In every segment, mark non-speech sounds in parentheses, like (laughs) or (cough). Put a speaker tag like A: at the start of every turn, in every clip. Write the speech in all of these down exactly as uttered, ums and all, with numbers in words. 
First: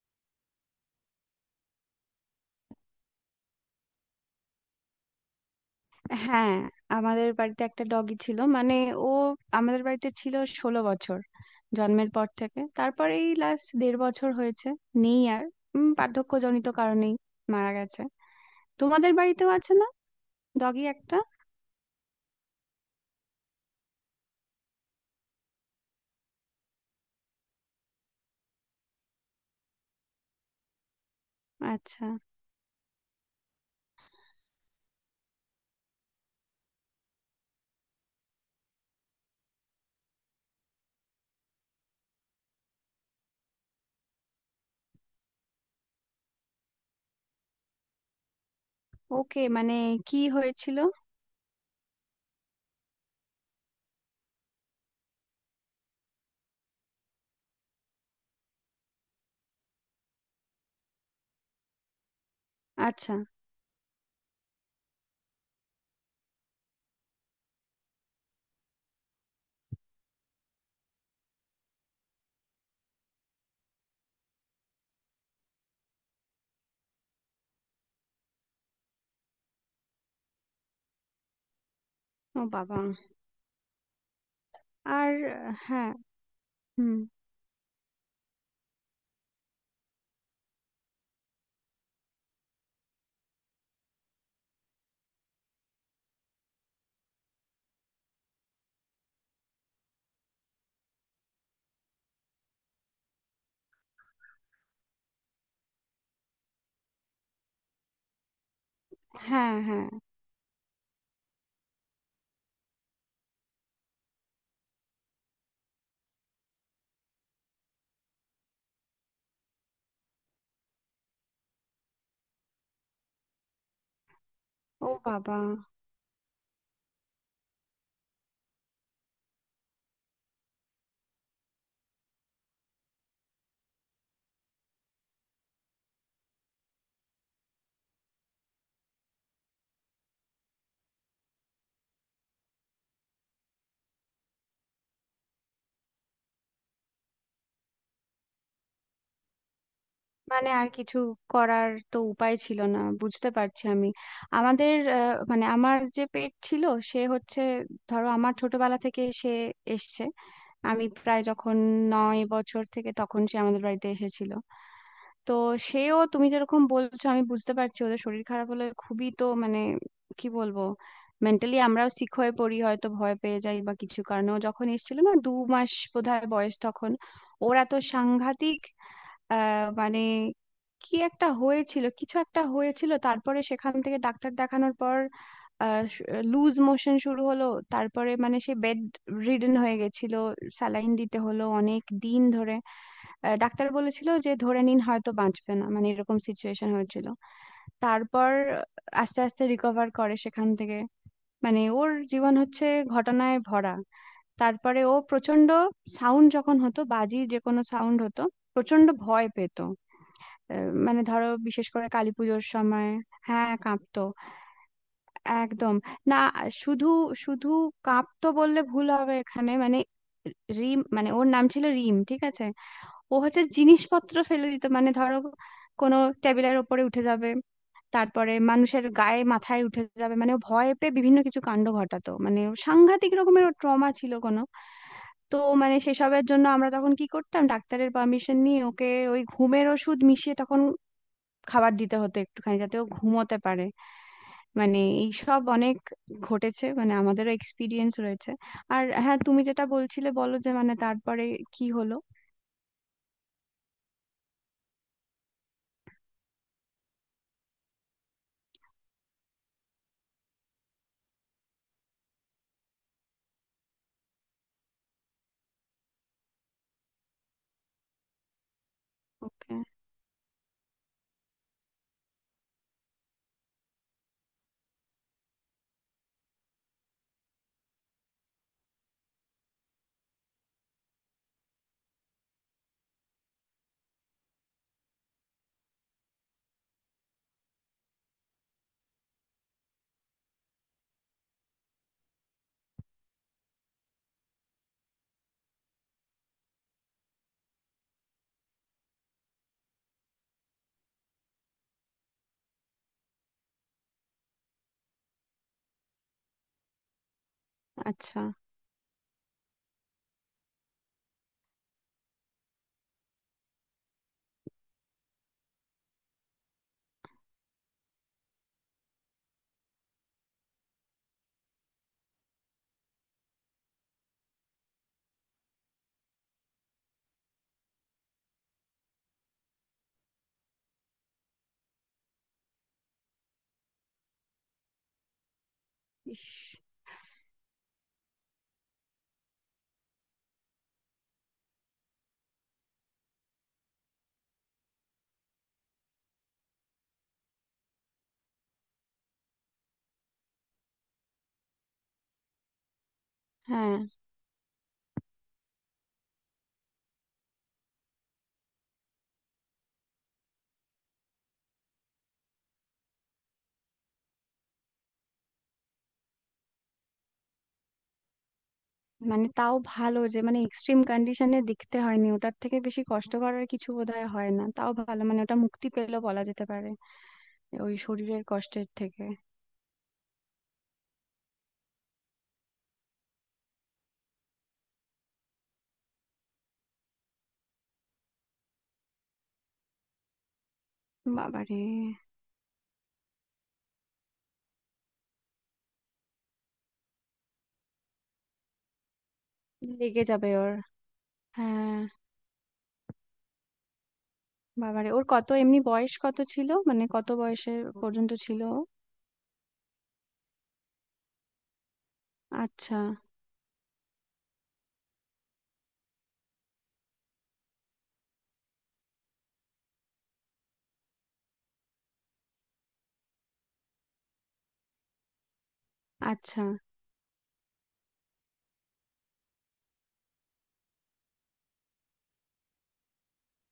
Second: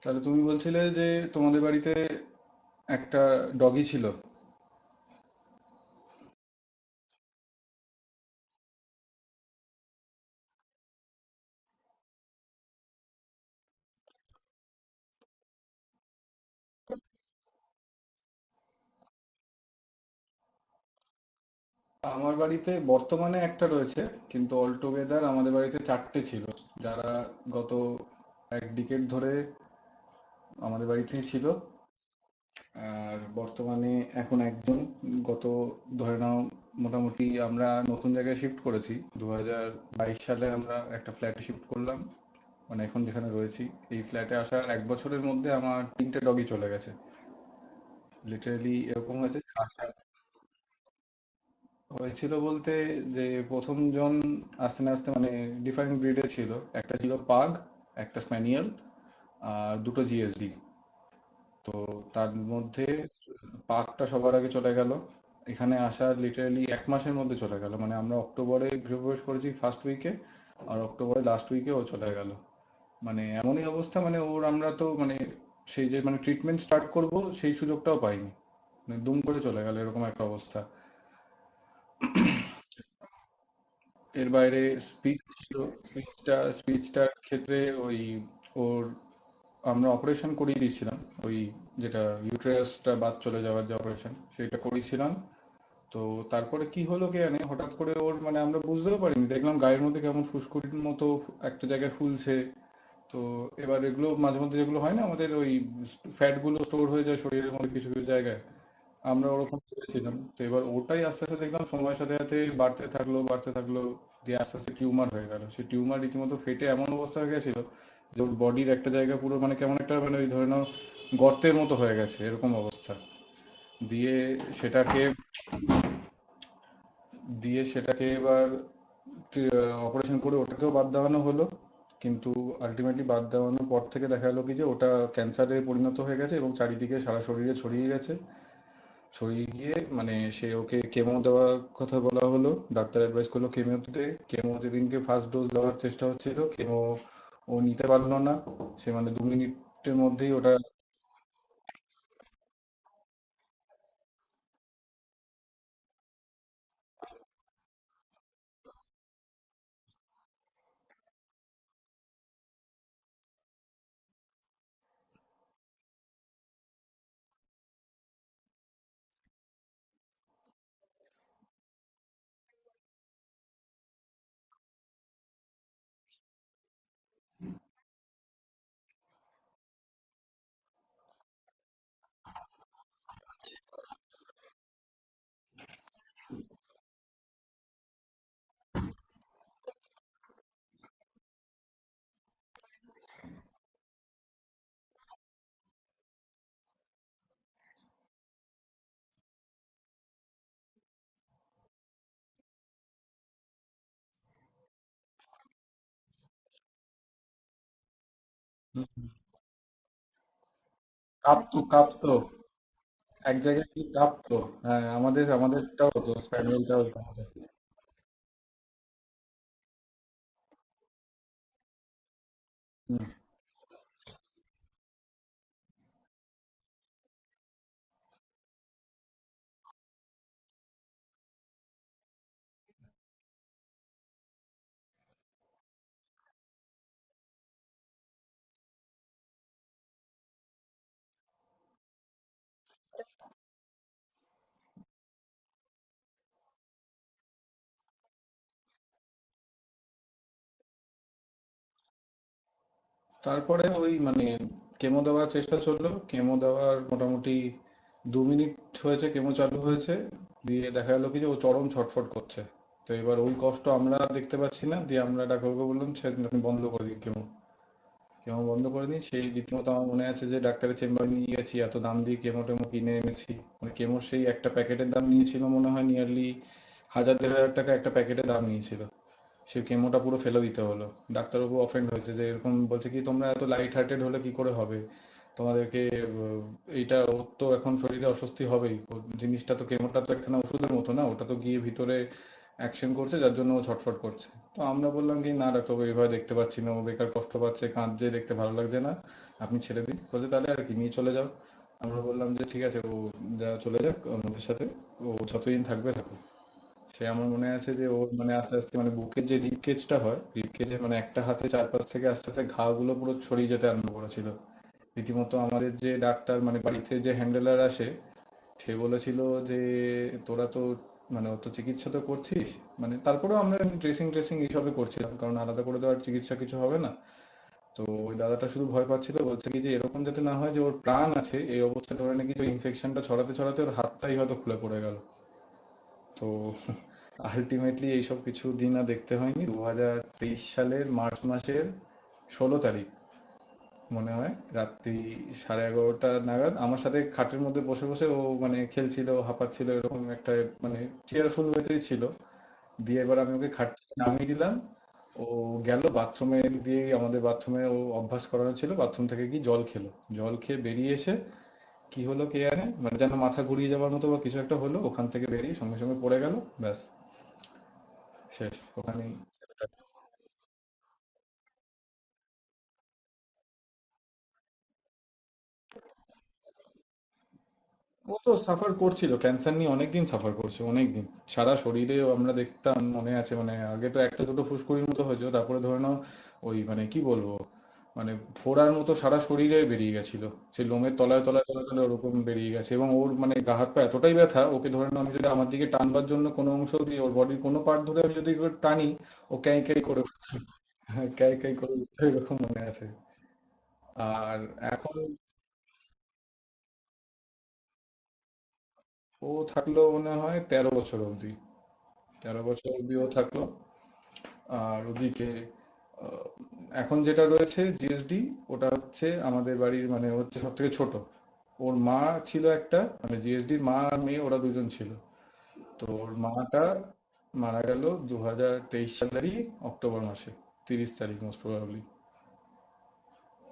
A: তাহলে তুমি বলছিলে যে তোমাদের বাড়িতে একটা ডগি ছিল।
B: হ্যাঁ, আমাদের বাড়িতে একটা ডগি ছিল। মানে, ও আমাদের বাড়িতে ছিল ষোলো বছর, জন্মের পর থেকে। তারপর এই লাস্ট দেড় বছর হয়েছে নেই আর। উম, বার্ধক্যজনিত কারণেই মারা গেছে। তোমাদের বাড়িতেও আছে না, ডগি একটা?
A: আমার বাড়িতে বর্তমানে একটা রয়েছে, কিন্তু অল টুগেদার আমাদের বাড়িতে চারটে ছিল, যারা গত এক ডিকেট ধরে আমাদের বাড়িতেই ছিল।
B: আচ্ছা।
A: আর বর্তমানে এখন একজন, গত, ধরে নাও মোটামুটি আমরা নতুন জায়গায় শিফট করেছি, দু হাজার বাইশ সালে আমরা একটা ফ্ল্যাটে শিফট করলাম, মানে এখন যেখানে রয়েছি। এই ফ্ল্যাটে আসার এক বছরের মধ্যে আমার তিনটে ডগি চলে গেছে, লিটারেলি এরকম হয়েছে।
B: ওকে, মানে
A: আসা
B: কি হয়েছিল?
A: হয়েছিল বলতে যে প্রথম জন আস্তে না আস্তে, মানে ডিফারেন্ট ব্রিডে ছিল, একটা ছিল পাগ, একটা স্প্যানিয়েল, আর দুটো জিএসডি। তো তার মধ্যে
B: আচ্ছা।
A: পাগটা সবার আগে চলে গেল, এখানে আসার লিটারালি এক মাসের মধ্যে চলে গেল। মানে আমরা অক্টোবরে গৃহপ্রবেশ করেছি ফার্স্ট উইকে, আর অক্টোবরে লাস্ট উইকে ও চলে গেল। মানে এমনই অবস্থা, মানে ওর আমরা তো মানে সেই যে মানে ট্রিটমেন্ট স্টার্ট করব, সেই সুযোগটাও পাইনি। মানে দুম করে চলে গেল, এরকম একটা অবস্থা।
B: ও বাবা।
A: এর বাইরে
B: আর
A: স্পিচ
B: আহ,
A: ছিল,
B: হ্যাঁ।
A: স্পিচটা
B: হুম।
A: স্পিচটার ক্ষেত্রে ওই ওর আমরা অপারেশন করিয়ে দিয়েছিলাম, ওই যেটা ইউটেরাসটা বাদ চলে যাওয়ার যে অপারেশন, সেটা করিয়েছিলাম। তো তারপরে কি হলো কে জানে, হঠাৎ করে ওর মানে আমরা বুঝতেও পারিনি, দেখলাম গায়ের মধ্যে কেমন ফুসকুড়ির মতো একটা জায়গায় ফুলছে। তো এবার এগুলো মাঝে মধ্যে যেগুলো হয় না, আমাদের ওই ফ্যাট গুলো স্টোর হয়ে যায় শরীরের মধ্যে কিছু কিছু জায়গায়, আমরা
B: হ্যাঁ,
A: ওরকম
B: হ্যাঁ।
A: ভেবেছিলাম। তো এবার ওটাই আস্তে আস্তে দেখলাম সময়ের সাথে সাথে বাড়তে থাকলো, বাড়তে থাকলো। দিয়ে আস্তে আস্তে টিউমার হয়ে গেল। সেই টিউমার রীতিমতো ফেটে এমন অবস্থা হয়ে গেছিল যে ওর বডির একটা জায়গা পুরো, মানে কেমন একটা মানে ওই ধরে নাও গর্তের মতো হয়ে গেছে, এরকম অবস্থা। দিয়ে
B: ও
A: সেটাকে
B: বাবা।
A: দিয়ে সেটাকে এবার অপারেশন করে ওটাকেও বাদ দেওয়ানো হলো। কিন্তু আল্টিমেটলি বাদ দেওয়ানোর পর থেকে দেখা গেল কি যে ওটা ক্যান্সারে পরিণত হয়ে গেছে এবং চারিদিকে সারা শরীরে ছড়িয়ে গেছে। সরিয়ে গিয়ে মানে সে ওকে কেমো দেওয়ার কথা বলা হলো, ডাক্তার অ্যাডভাইস করলো কেমো দিতে। কেমো যেদিনকে ফার্স্ট ডোজ দেওয়ার চেষ্টা হচ্ছিল, কেমো ও নিতে পারলো না। সে মানে দু মিনিটের মধ্যেই
B: মানে
A: ওটা,
B: আর কিছু করার তো উপায় ছিল না, বুঝতে পারছি আমি। আমাদের আহ, মানে আমার যে পেট ছিল, সে হচ্ছে, ধরো আমার ছোটবেলা থেকে সে এসছে। আমি প্রায় যখন নয় বছর, থেকে তখন সে আমাদের বাড়িতে এসেছিল। তো সেও তুমি যেরকম বলছো, আমি বুঝতে পারছি, ওদের শরীর খারাপ হলে খুবই তো, মানে কি বলবো, মেন্টালি আমরাও সিক হয়ে পড়ি, হয়তো ভয় পেয়ে যাই বা কিছু কারণে। ও যখন এসেছিল না, দু মাস বোধহয় বয়স তখন, ওরা তো সাংঘাতিক আহ মানে, কি একটা হয়েছিল, কিছু একটা হয়েছিল। তারপরে সেখান থেকে ডাক্তার দেখানোর পর লুজ মোশন শুরু হলো। তারপরে মানে সে বেড রিডেন হয়ে গেছিল, স্যালাইন দিতে হলো অনেক দিন ধরে। আহ, ডাক্তার বলেছিল যে ধরে নিন হয়তো বাঁচবে না, মানে এরকম সিচুয়েশন হয়েছিল। তারপর আস্তে আস্তে রিকভার করে সেখান থেকে। মানে ওর জীবন হচ্ছে ঘটনায় ভরা। তারপরে ও প্রচন্ড, সাউন্ড যখন হতো, বাজির যে কোনো সাউন্ড হতো, প্রচন্ড ভয় পেত। আহ, মানে ধরো
A: কাঁপতো
B: বিশেষ করে কালী
A: কাঁপতো
B: পুজোর সময়।
A: এক
B: হ্যাঁ,
A: জায়গায় কি
B: কাঁপতো।
A: কাঁপতো, হ্যাঁ আমাদের
B: একদম
A: আমাদেরটাও তো
B: না,
A: স্প্যানিয়েলটাও
B: শুধু
A: আমাদের।
B: শুধু কাঁপতো বললে ভুল হবে এখানে। মানে রিম, মানে ওর নাম ছিল রিম, ঠিক আছে? ও হচ্ছে জিনিসপত্র ফেলে দিত। মানে ধরো কোনো টেবিলের ওপরে উঠে যাবে, তারপরে মানুষের গায়ে মাথায় উঠে যাবে। মানে ও ভয় পেয়ে বিভিন্ন কিছু কাণ্ড ঘটাতো। মানে ও সাংঘাতিক রকমের ট্রমা ছিল কোনো। তো মানে সেসবের জন্য আমরা তখন কি করতাম, ডাক্তারের পারমিশন নিয়ে ওকে ওই ঘুমের ওষুধ মিশিয়ে তখন খাবার দিতে হতো একটুখানি, যাতে ও ঘুমোতে পারে। মানে এইসব অনেক ঘটেছে, মানে আমাদেরও এক্সপিরিয়েন্স রয়েছে। আর হ্যাঁ, তুমি যেটা বলছিলে বলো, যে মানে তারপরে কি হলো।
A: তারপরে ওই মানে কেমো দেওয়ার চেষ্টা চললো, কেমো দেওয়ার মোটামুটি দু মিনিট হয়েছে কেমো চালু হয়েছে, দিয়ে দেখা গেলো কি যে ও চরম ছটফট করছে। তো এবার ওই কষ্ট আমরা দেখতে পাচ্ছি না, দিয়ে আমরা ডাক্তারবাবুকে বললাম সেদিন আপনি বন্ধ করে দিন কেমো, কেমো বন্ধ করে দিন। সেই
B: ওকে।
A: রীতিমতো আমার মনে আছে যে ডাক্তারের চেম্বারে নিয়ে গেছি, এত দাম দিয়ে কেমো টেমো কিনে এনেছি। মানে কেমোর সেই একটা প্যাকেটের দাম নিয়েছিল মনে হয় নিয়ারলি হাজার দেড় হাজার টাকা, একটা প্যাকেটের দাম নিয়েছিল। সে কেমোটা পুরো ফেলে দিতে হলো। ডাক্তারবাবু অফেন্ড হয়েছে, যে এরকম বলছে কি তোমরা এত লাইট হার্টেড হলে কি করে হবে তোমাদেরকে। আহ, এইটা ওর তো এখন শরীরে অস্বস্তি হবেই, ওর জিনিসটা তো, কেমোটা তো একখানা ওষুধের মতো না, ওটা তো গিয়ে ভিতরে অ্যাকশন করছে, যার জন্য ও ছটফট করছে। তো আমরা বললাম কি না ডাক্তারবাবু, এভাবে দেখতে পাচ্ছি না, ও বেকার কষ্ট পাচ্ছে, কাঁদছে, দেখতে ভালো লাগছে না, আপনি ছেড়ে দিন। বলছে তাহলে আর কি, নিয়ে চলে যাও। আমরা বললাম যে ঠিক আছে, ও যা চলে যাক আমাদের সাথে, ও যতদিন থাকবে থাকুক। সে আমার মনে আছে যে ওর
B: আচ্ছা।
A: মানে আস্তে আস্তে মানে বুকের যে রিব কেজটা হয় রিব কেজে, মানে একটা হাতে চারপাশ থেকে আস্তে আস্তে ঘা গুলো পুরো ছড়িয়ে যেতে আরম্ভ করেছিল। রীতিমতো আমাদের যে ডাক্তার মানে বাড়িতে যে হ্যান্ডেলার আসে, সে বলেছিল যে তোরা তো মানে অত চিকিৎসা তো করছিস, মানে তারপরেও আমরা ড্রেসিং ট্রেসিং এইসবে করছিলাম, কারণ আলাদা করে তো আর চিকিৎসা কিছু হবে না। তো ওই দাদাটা শুধু ভয় পাচ্ছিল, বলছে কি যে এরকম যাতে না হয় যে ওর প্রাণ আছে এই অবস্থায় ধরে, নাকি যে ইনফেকশনটা ছড়াতে ছড়াতে ওর হাতটাই হয়তো খুলে পড়ে গেল। তো
B: ইস।
A: আলটিমেটলি এইসব কিছু দিন আর দেখতে হয়নি, দু হাজার তেইশ সালের মার্চ মাসের ষোলো তারিখ মনে হয়, রাত্রি সাড়ে এগারোটা নাগাদ আমার সাথে খাটের মধ্যে বসে বসে ও মানে খেলছিল, হাঁপাচ্ছিল, এরকম একটা মানে চেয়ারফুল ওয়েতেই ছিল। দিয়ে এবার আমি ওকে খাট
B: হ্যাঁ।
A: থেকে নামিয়ে দিলাম, ও গেল বাথরুমে। দিয়ে আমাদের বাথরুমে ও অভ্যাস করানো ছিল, বাথরুম থেকে কি জল খেলো, জল খেয়ে বেরিয়ে এসে কি হলো কে জানে, মানে যেন মাথা ঘুরিয়ে যাওয়ার মতো বা কিছু একটা হলো, ওখান থেকে বেরিয়ে সঙ্গে সঙ্গে পড়ে গেল। ব্যাস, শেষ ওখানেই।
B: মানে তাও ভালো, যে মানে এক্সট্রিম কন্ডিশনে দেখতে হয়নি। ওটার থেকে বেশি কষ্টকর আর কিছু বোধহয় হয় না। তাও ভালো, মানে ওটা মুক্তি পেলো বলা যেতে পারে ওই
A: ও
B: শরীরের
A: তো
B: কষ্টের
A: সাফার
B: থেকে।
A: করছিল, ক্যান্সার নিয়ে অনেকদিন সাফার করছে অনেকদিন। সারা শরীরে আমরা দেখতাম মনে আছে, মানে আগে তো একটা দুটো ফুসকুড়ির মতো হয়েছিল, তারপরে ধরে নাও ওই মানে কি বলবো, মানে ফোড়ার মতো সারা শরীরে বেরিয়ে গেছিল। সেই লোমের তলায় তলায়
B: বাবারে।
A: তলায় তলায় ওরকম বেরিয়ে গেছে, এবং ওর মানে গা হাত পা এতটাই ব্যথা, ওকে ধরে নাও আমি যদি আমার দিকে টানবার জন্য কোনো অংশ দিয়ে ওর বডির কোনো পার্ট ধরে আমি যদি ওকে টানি, ও ক্যাঁই ক্যাঁই করে
B: লেগে যাবে ওর।
A: (laughs) ক্যাঁই ক্যাঁই করে
B: হ্যাঁ।
A: উঠতো, এরকম মনে আছে। আর
B: বাবারে,
A: এখন
B: ওর কত, এমনি বয়স কত ছিল, মানে কত বয়সে পর্যন্ত ছিল ও?
A: ও থাকলো মনে হয় তেরো বছর অবধি, তেরো বছর
B: আচ্ছা।
A: অবধি ও থাকলো। আর ওদিকে আহ, এখন যেটা রয়েছে জিএসডি, ওটা হচ্ছে আমাদের বাড়ির মানে হচ্ছে সব থেকে ছোট। ওর মা ছিল একটা, মানে জিএসডির মা আর মেয়ে, ওরা দুজন ছিল। তো ওর
B: আচ্ছা।
A: মাটা মারা গেল দু হাজার তেইশ সালেরই অক্টোবর মাসে তিরিশ তারিখ, মোস্ট প্রবাবলি।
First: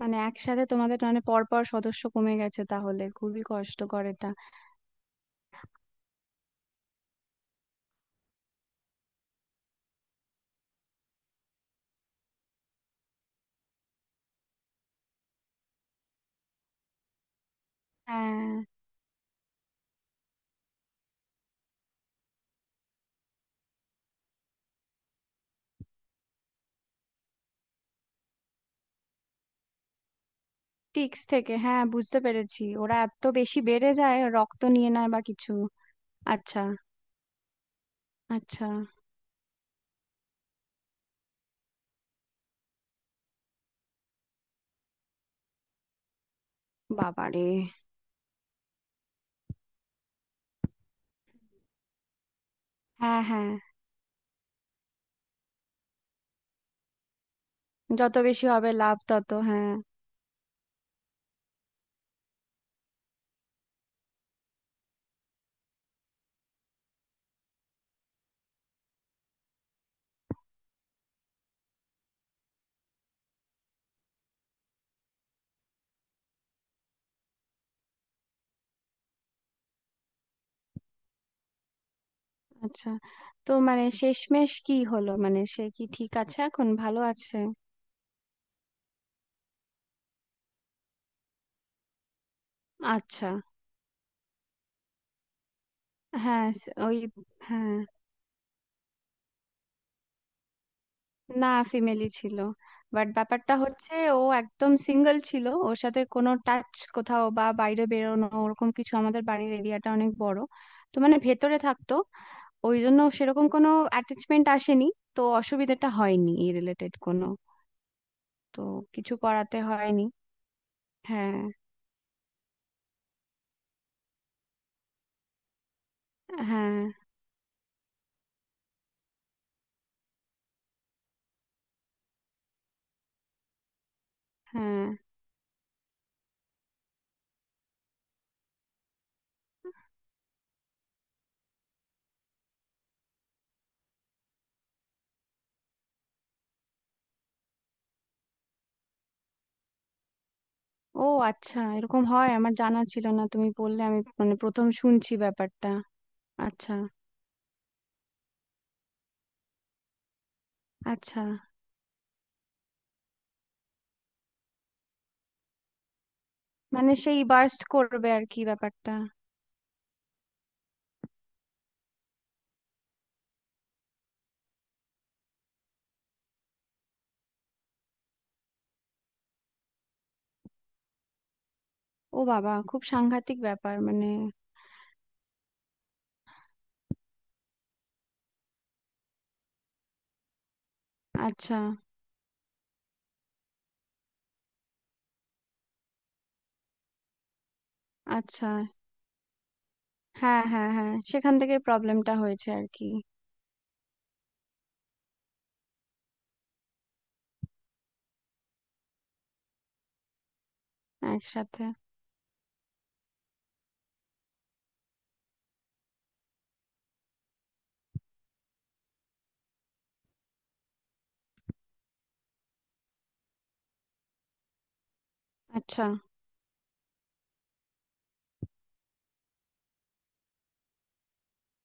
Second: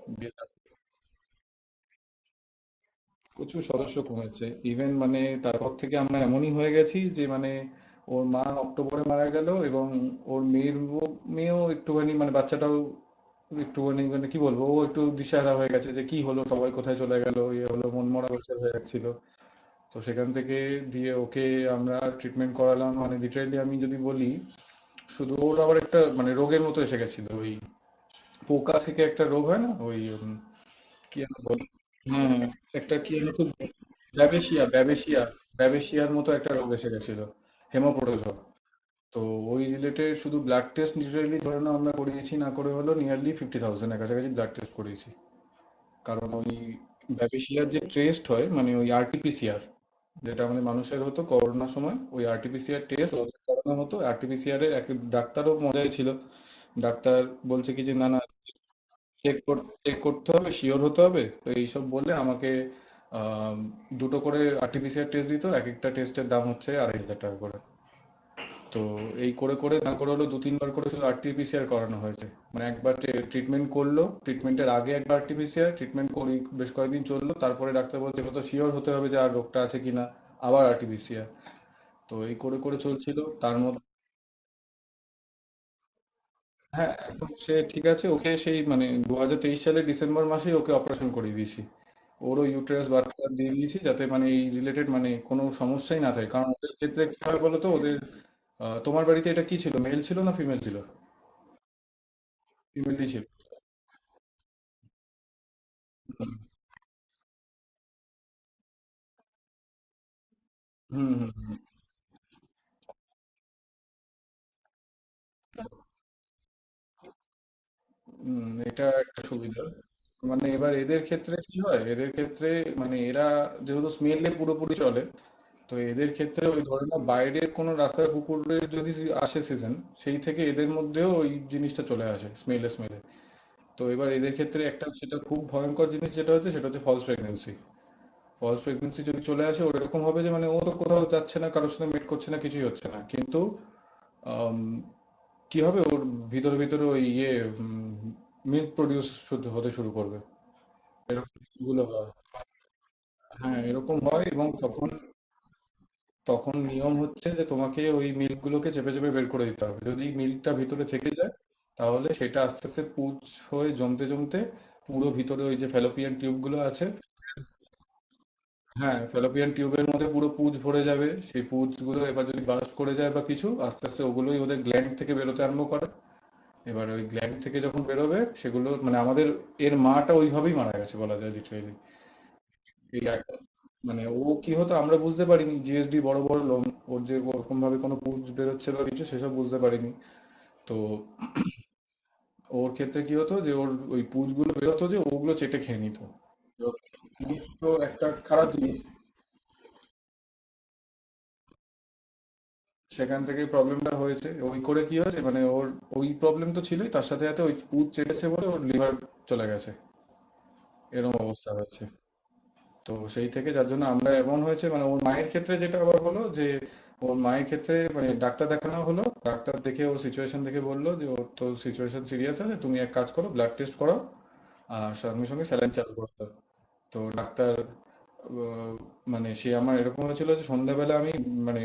B: মানে একসাথে তোমাদের মানে পরপর সদস্য কমে গেছে তাহলে, খুবই
A: প্রচুর সদস্য
B: কষ্টকর এটা।
A: কমেছে, ইভেন মানে তারপর থেকে আমরা এমনই হয়ে গেছি যে মানে, ওর মা অক্টোবরে মারা গেল, এবং ওর মেয়ের ও- মেয়েও একটুখানি, মানে বাচ্চাটাও একটুখানি মানে কি বলবো, ও একটু দিশাহারা হয়ে গেছে যে কি হলো, সবাই কোথায় চলে গেল, ইয়ে হলো মনমরা
B: হ্যাঁ,
A: ব্যাপার হয়ে যাচ্ছিল। তো সেখান থেকে দিয়ে ওকে আমরা ট্রিটমেন্ট করালাম, মানে লিটারেলি আমি যদি বলি। শুধু ওর আবার একটা মানে রোগের মতো এসে গেছিল, ওই পোকা থেকে একটা রোগ হয় না, ওই উম, কি
B: টিক্স
A: যেন
B: থেকে,
A: বলে,
B: হ্যাঁ বুঝতে
A: হ্যাঁ
B: পেরেছি।
A: একটা
B: ওরা
A: কি
B: এত
A: যেন খুব,
B: বেশি বেড়ে যায়,
A: ব্যাবেশিয়া
B: রক্ত নিয়ে নেয়
A: ব্যাবেশিয়া
B: বা কিছু।
A: ব্যাবেশিয়ার মতো একটা
B: আচ্ছা।
A: রোগ এসে গেছিল। হেমোপ্রোটোজোয়া।
B: আচ্ছা।
A: তো ওই রিলেটেড শুধু ব্লাড টেস্ট লিটারেলি ধরে নাও আমরা করিয়েছি না করে হলো নিয়ারলি ফিফটি থাউজেন্ডের কাছাকাছি ব্লাড টেস্ট করিয়েছি। কারণ ওই
B: বাবারে।
A: ব্যাবেশিয়ার যে টেস্ট হয় মানে ওই আরটিপিসিআর, যেটা আমাদের মানুষের হতো করোনার সময় ওই আরটিপিসিআর টেস্ট,
B: হ্যাঁ,
A: ওদের
B: হ্যাঁ,
A: করানো হতো আরটিপিসিআর এর এক। ডাক্তারও মজাই ছিল, ডাক্তার বলছে কি যে না
B: যত
A: না
B: বেশি হবে লাভ তত,
A: চেক
B: হ্যাঁ।
A: চেক করতে হবে, শিওর হতে হবে, তো এইসব বলে আমাকে আম, দুটো করে আরটিপিসিআর টেস্ট দিত, এক একটা টেস্টের দাম হচ্ছে আড়াই হাজার টাকা করে। তো এই করে করে না করে হলো দু তিনবার করে শুধু আরটিপিসিআর করানো হয়েছে। মানে একবার ট্রিটমেন্ট করলো, ট্রিটমেন্টের আগে একবার আরটিপিসিআর, ট্রিটমেন্ট করি বেশ কয়েকদিন চললো, তারপরে ডাক্তার বলছে এবার তো শিওর হতে হবে যে আর রোগটা আছে কিনা, আবার আরটিপিসিআর, তো এই করে করে
B: আচ্ছা।
A: চলছিল।
B: তো
A: তার মধ্যে,
B: মানে শেষমেশ কি হলো, মানে সে কি ঠিক আছে এখন,
A: হ্যাঁ
B: ভালো
A: এখন
B: আছে?
A: সে ঠিক আছে, ওকে সেই মানে দু হাজার তেইশ সালের ডিসেম্বর মাসেই ওকে অপারেশন করিয়ে দিয়েছি, ওরও ইউটেরাস বাচ্চা
B: আচ্ছা।
A: দিয়ে দিয়েছি, যাতে মানে এই রিলেটেড মানে কোনো সমস্যাই না থাকে।
B: হ্যাঁ,
A: কারণ ওদের
B: স- ওই,
A: ক্ষেত্রে কি হয় বলো তো
B: হ্যাঁ।
A: ওদের, আহ, তোমার বাড়িতে এটা কি ছিল, মেল ছিল না ফিমেল ছিল?
B: না, ফিমেলি ছিল।
A: ফিমেলই
B: বাট
A: ছিল।
B: ব্যাপারটা হচ্ছে ও একদম সিঙ্গেল ছিল। ওর সাথে
A: হুম
B: কোনো টাচ কোথাও বা বাইরে বেরোনো ওরকম কিছু, আমাদের বাড়ির এরিয়াটা অনেক বড়, তো
A: হুম
B: মানে
A: হুম
B: ভেতরে থাকতো। ওই জন্য সেরকম কোনো অ্যাটাচমেন্ট আসেনি। তো অসুবিধাটা হয়নি এই রিলেটেড কোনো।
A: হুম,
B: তো
A: এটা
B: কিছু
A: একটা
B: করাতে
A: সুবিধা।
B: হয়নি।
A: মানে এবার এদের ক্ষেত্রে
B: হ্যাঁ,
A: কি হয়, এদের ক্ষেত্রে মানে এরা যেহেতু স্মেলে পুরোপুরি চলে, তো এদের ক্ষেত্রে ওই
B: হ্যাঁ,
A: ধরে না, বাইরের কোনো রাস্তার কুকুরের যদি আসে সিজন, সেই থেকে এদের মধ্যেও ওই জিনিসটা চলে আসে স্মেলে স্মেলে। তো এবার এদের ক্ষেত্রে
B: হ্যাঁ।
A: একটা, সেটা খুব ভয়ঙ্কর জিনিস, যেটা হচ্ছে সেটা হচ্ছে ফলস প্রেগন্যান্সি। ফলস প্রেগন্যান্সি যদি চলে আসে, ওরকম হবে যে মানে ও তো কোথাও যাচ্ছে না, কারোর সাথে মিট করছে না, কিছুই হচ্ছে না, কিন্তু আম, কি হবে ওর ভিতরে ভিতরে ওই ইয়ে মিল্ক প্রডিউস হতে শুরু করবে।
B: ও
A: এরকম
B: আচ্ছা,
A: গুলো
B: এরকম
A: হয়,
B: হয়? আমার জানা ছিল না, তুমি
A: হ্যাঁ
B: বললে
A: এরকম
B: আমি
A: হয়।
B: মানে
A: এবং
B: প্রথম
A: তখন
B: শুনছি ব্যাপারটা।
A: তখন
B: আচ্ছা।
A: নিয়ম হচ্ছে যে তোমাকে ওই মিল্ক গুলোকে চেপে চেপে বের করে দিতে হবে। যদি মিল্কটা ভিতরে থেকে
B: আচ্ছা।
A: যায়, তাহলে সেটা আস্তে আস্তে পুঁজ হয়ে জমতে জমতে পুরো ভিতরে ওই যে ফ্যালোপিয়ান টিউব গুলো আছে,
B: মানে সেই বার্স্ট করবে আর কি, ব্যাপারটা?
A: হ্যাঁ, ফ্যালোপিয়ান টিউবের মধ্যে পুরো পুঁজ ভরে যাবে। সেই পুঁজগুলো এবার যদি বার্স্ট করে যায় বা কিছু, আস্তে আস্তে ওগুলোই ওদের গ্ল্যান্ড থেকে বেরোতে আরম্ভ করে। এবার ওই গ্ল্যান্ড থেকে যখন বেরোবে সেগুলো, মানে আমাদের এর মাটা ওইভাবেই মারা গেছে বলা যায় লিটারেলি।
B: ও বাবা, খুব
A: এই এখন
B: সাংঘাতিক ব্যাপার
A: মানে
B: মানে।
A: ও কি হতো আমরা বুঝতে পারিনি। জিএসডি বড় বড় লোম, ওর যে ওরকম ভাবে কোনো পুঁজ বেরোচ্ছে বা কিছু সেসব বুঝতে পারিনি। তো
B: আচ্ছা।
A: ওর ক্ষেত্রে কি হতো যে ওর ওই পুঁজগুলো বেরোতো যে ওগুলো চেটে খেয়ে নিত। তো জিনিস তো একটা খারাপ
B: আচ্ছা।
A: জিনিস।
B: হ্যাঁ, হ্যাঁ, হ্যাঁ, সেখান থেকে প্রবলেমটা হয়েছে আর কি।
A: সেখান থেকেই প্রবলেমটা হয়েছে, ওই করে কি হয়েছে মানে ওর ওই প্রবলেম তো ছিলই, তার সাথে সাথে ওই পুত চেপেছে বলে ওর লিভার চলে গেছে, এরকম অবস্থা
B: একসাথে।
A: হয়েছে। তো সেই থেকে যার জন্য আমরা, এমন হয়েছে মানে ওর মায়ের ক্ষেত্রে যেটা আবার হলো যে ওর মায়ের ক্ষেত্রে মানে ডাক্তার দেখানো হলো, ডাক্তার দেখে ওর সিচুয়েশন দেখে বললো যে ওর তো সিচুয়েশন সিরিয়াস আছে, তুমি এক কাজ করো, ব্লাড টেস্ট করো আর সঙ্গে সঙ্গে স্যালাইন
B: আচ্ছা।
A: চালু করো। তো ডাক্তার আহ, মানে সে আমার এরকম হয়েছিল যে সন্ধ্যাবেলা আমি মানে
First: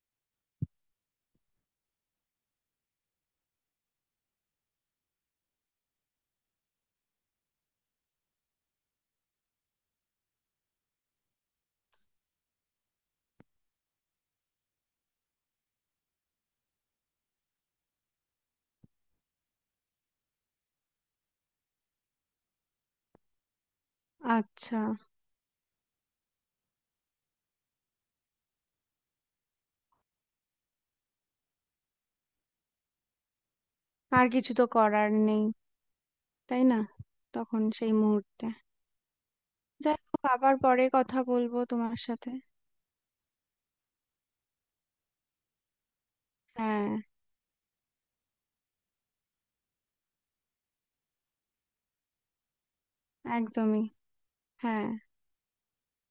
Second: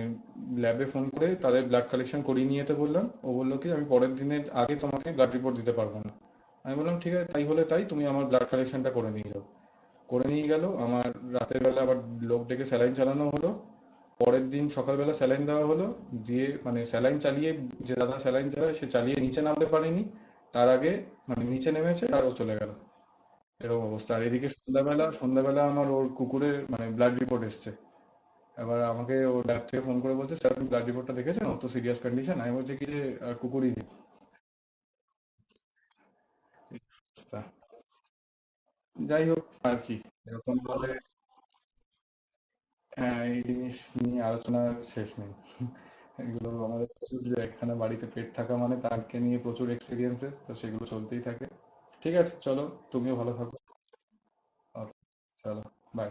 A: ল্যাবে ফোন করে তাদের ব্লাড কালেকশন করিয়ে নিয়ে যেতে বললাম, ও বললো কি আমি পরের দিনের আগে তোমাকে ব্লাড রিপোর্ট দিতে পারবো না। আমি বললাম ঠিক আছে তাই হলে তাই, তুমি আমার ব্লাড কালেকশনটা করে নিয়ে যাও। করে নিয়ে গেল আমার, রাতের বেলা আবার লোক ডেকে স্যালাইন চালানো হলো, পরের দিন সকালবেলা স্যালাইন দেওয়া হলো। দিয়ে মানে স্যালাইন চালিয়ে, যে দাদা স্যালাইন চালায় সে চালিয়ে নিচে নামতে পারেনি, তার আগে মানে নিচে নেমেছে আর ও চলে গেল, এরকম অবস্থা। আর এদিকে
B: আচ্ছা।
A: সন্ধ্যাবেলা সন্ধ্যাবেলা আমার ওর কুকুরের মানে ব্লাড রিপোর্ট এসছে। এবার আমাকে ও ল্যাব থেকে ফোন করে বলছে স্যার আপনি ব্লাড রিপোর্টটা দেখেছেন, অত সিরিয়াস কন্ডিশন। আমি বলছি কি যে আর কুকুরই নেই,
B: আর কিছু তো করার নেই, তাই
A: এই
B: না?
A: অবস্থা।
B: তখন সেই মুহূর্তে।
A: যাই হোক, আর কি,
B: যাই হোক, আবার
A: এরকম
B: পরে
A: ভাবে।
B: কথা বলবো তোমার সাথে।
A: হ্যাঁ এই জিনিস নিয়ে আলোচনা শেষ নেই, এগুলো আমাদের
B: হ্যাঁ,
A: প্রচুর, যে একখানা বাড়িতে পেট থাকা মানে তাকে নিয়ে প্রচুর এক্সপিরিয়েন্সেস, তো সেগুলো চলতেই থাকে। ঠিক আছে চলো, তুমিও ভালো থাকো।
B: একদমই, হ্যাঁ।
A: Okay, চলো, বাই।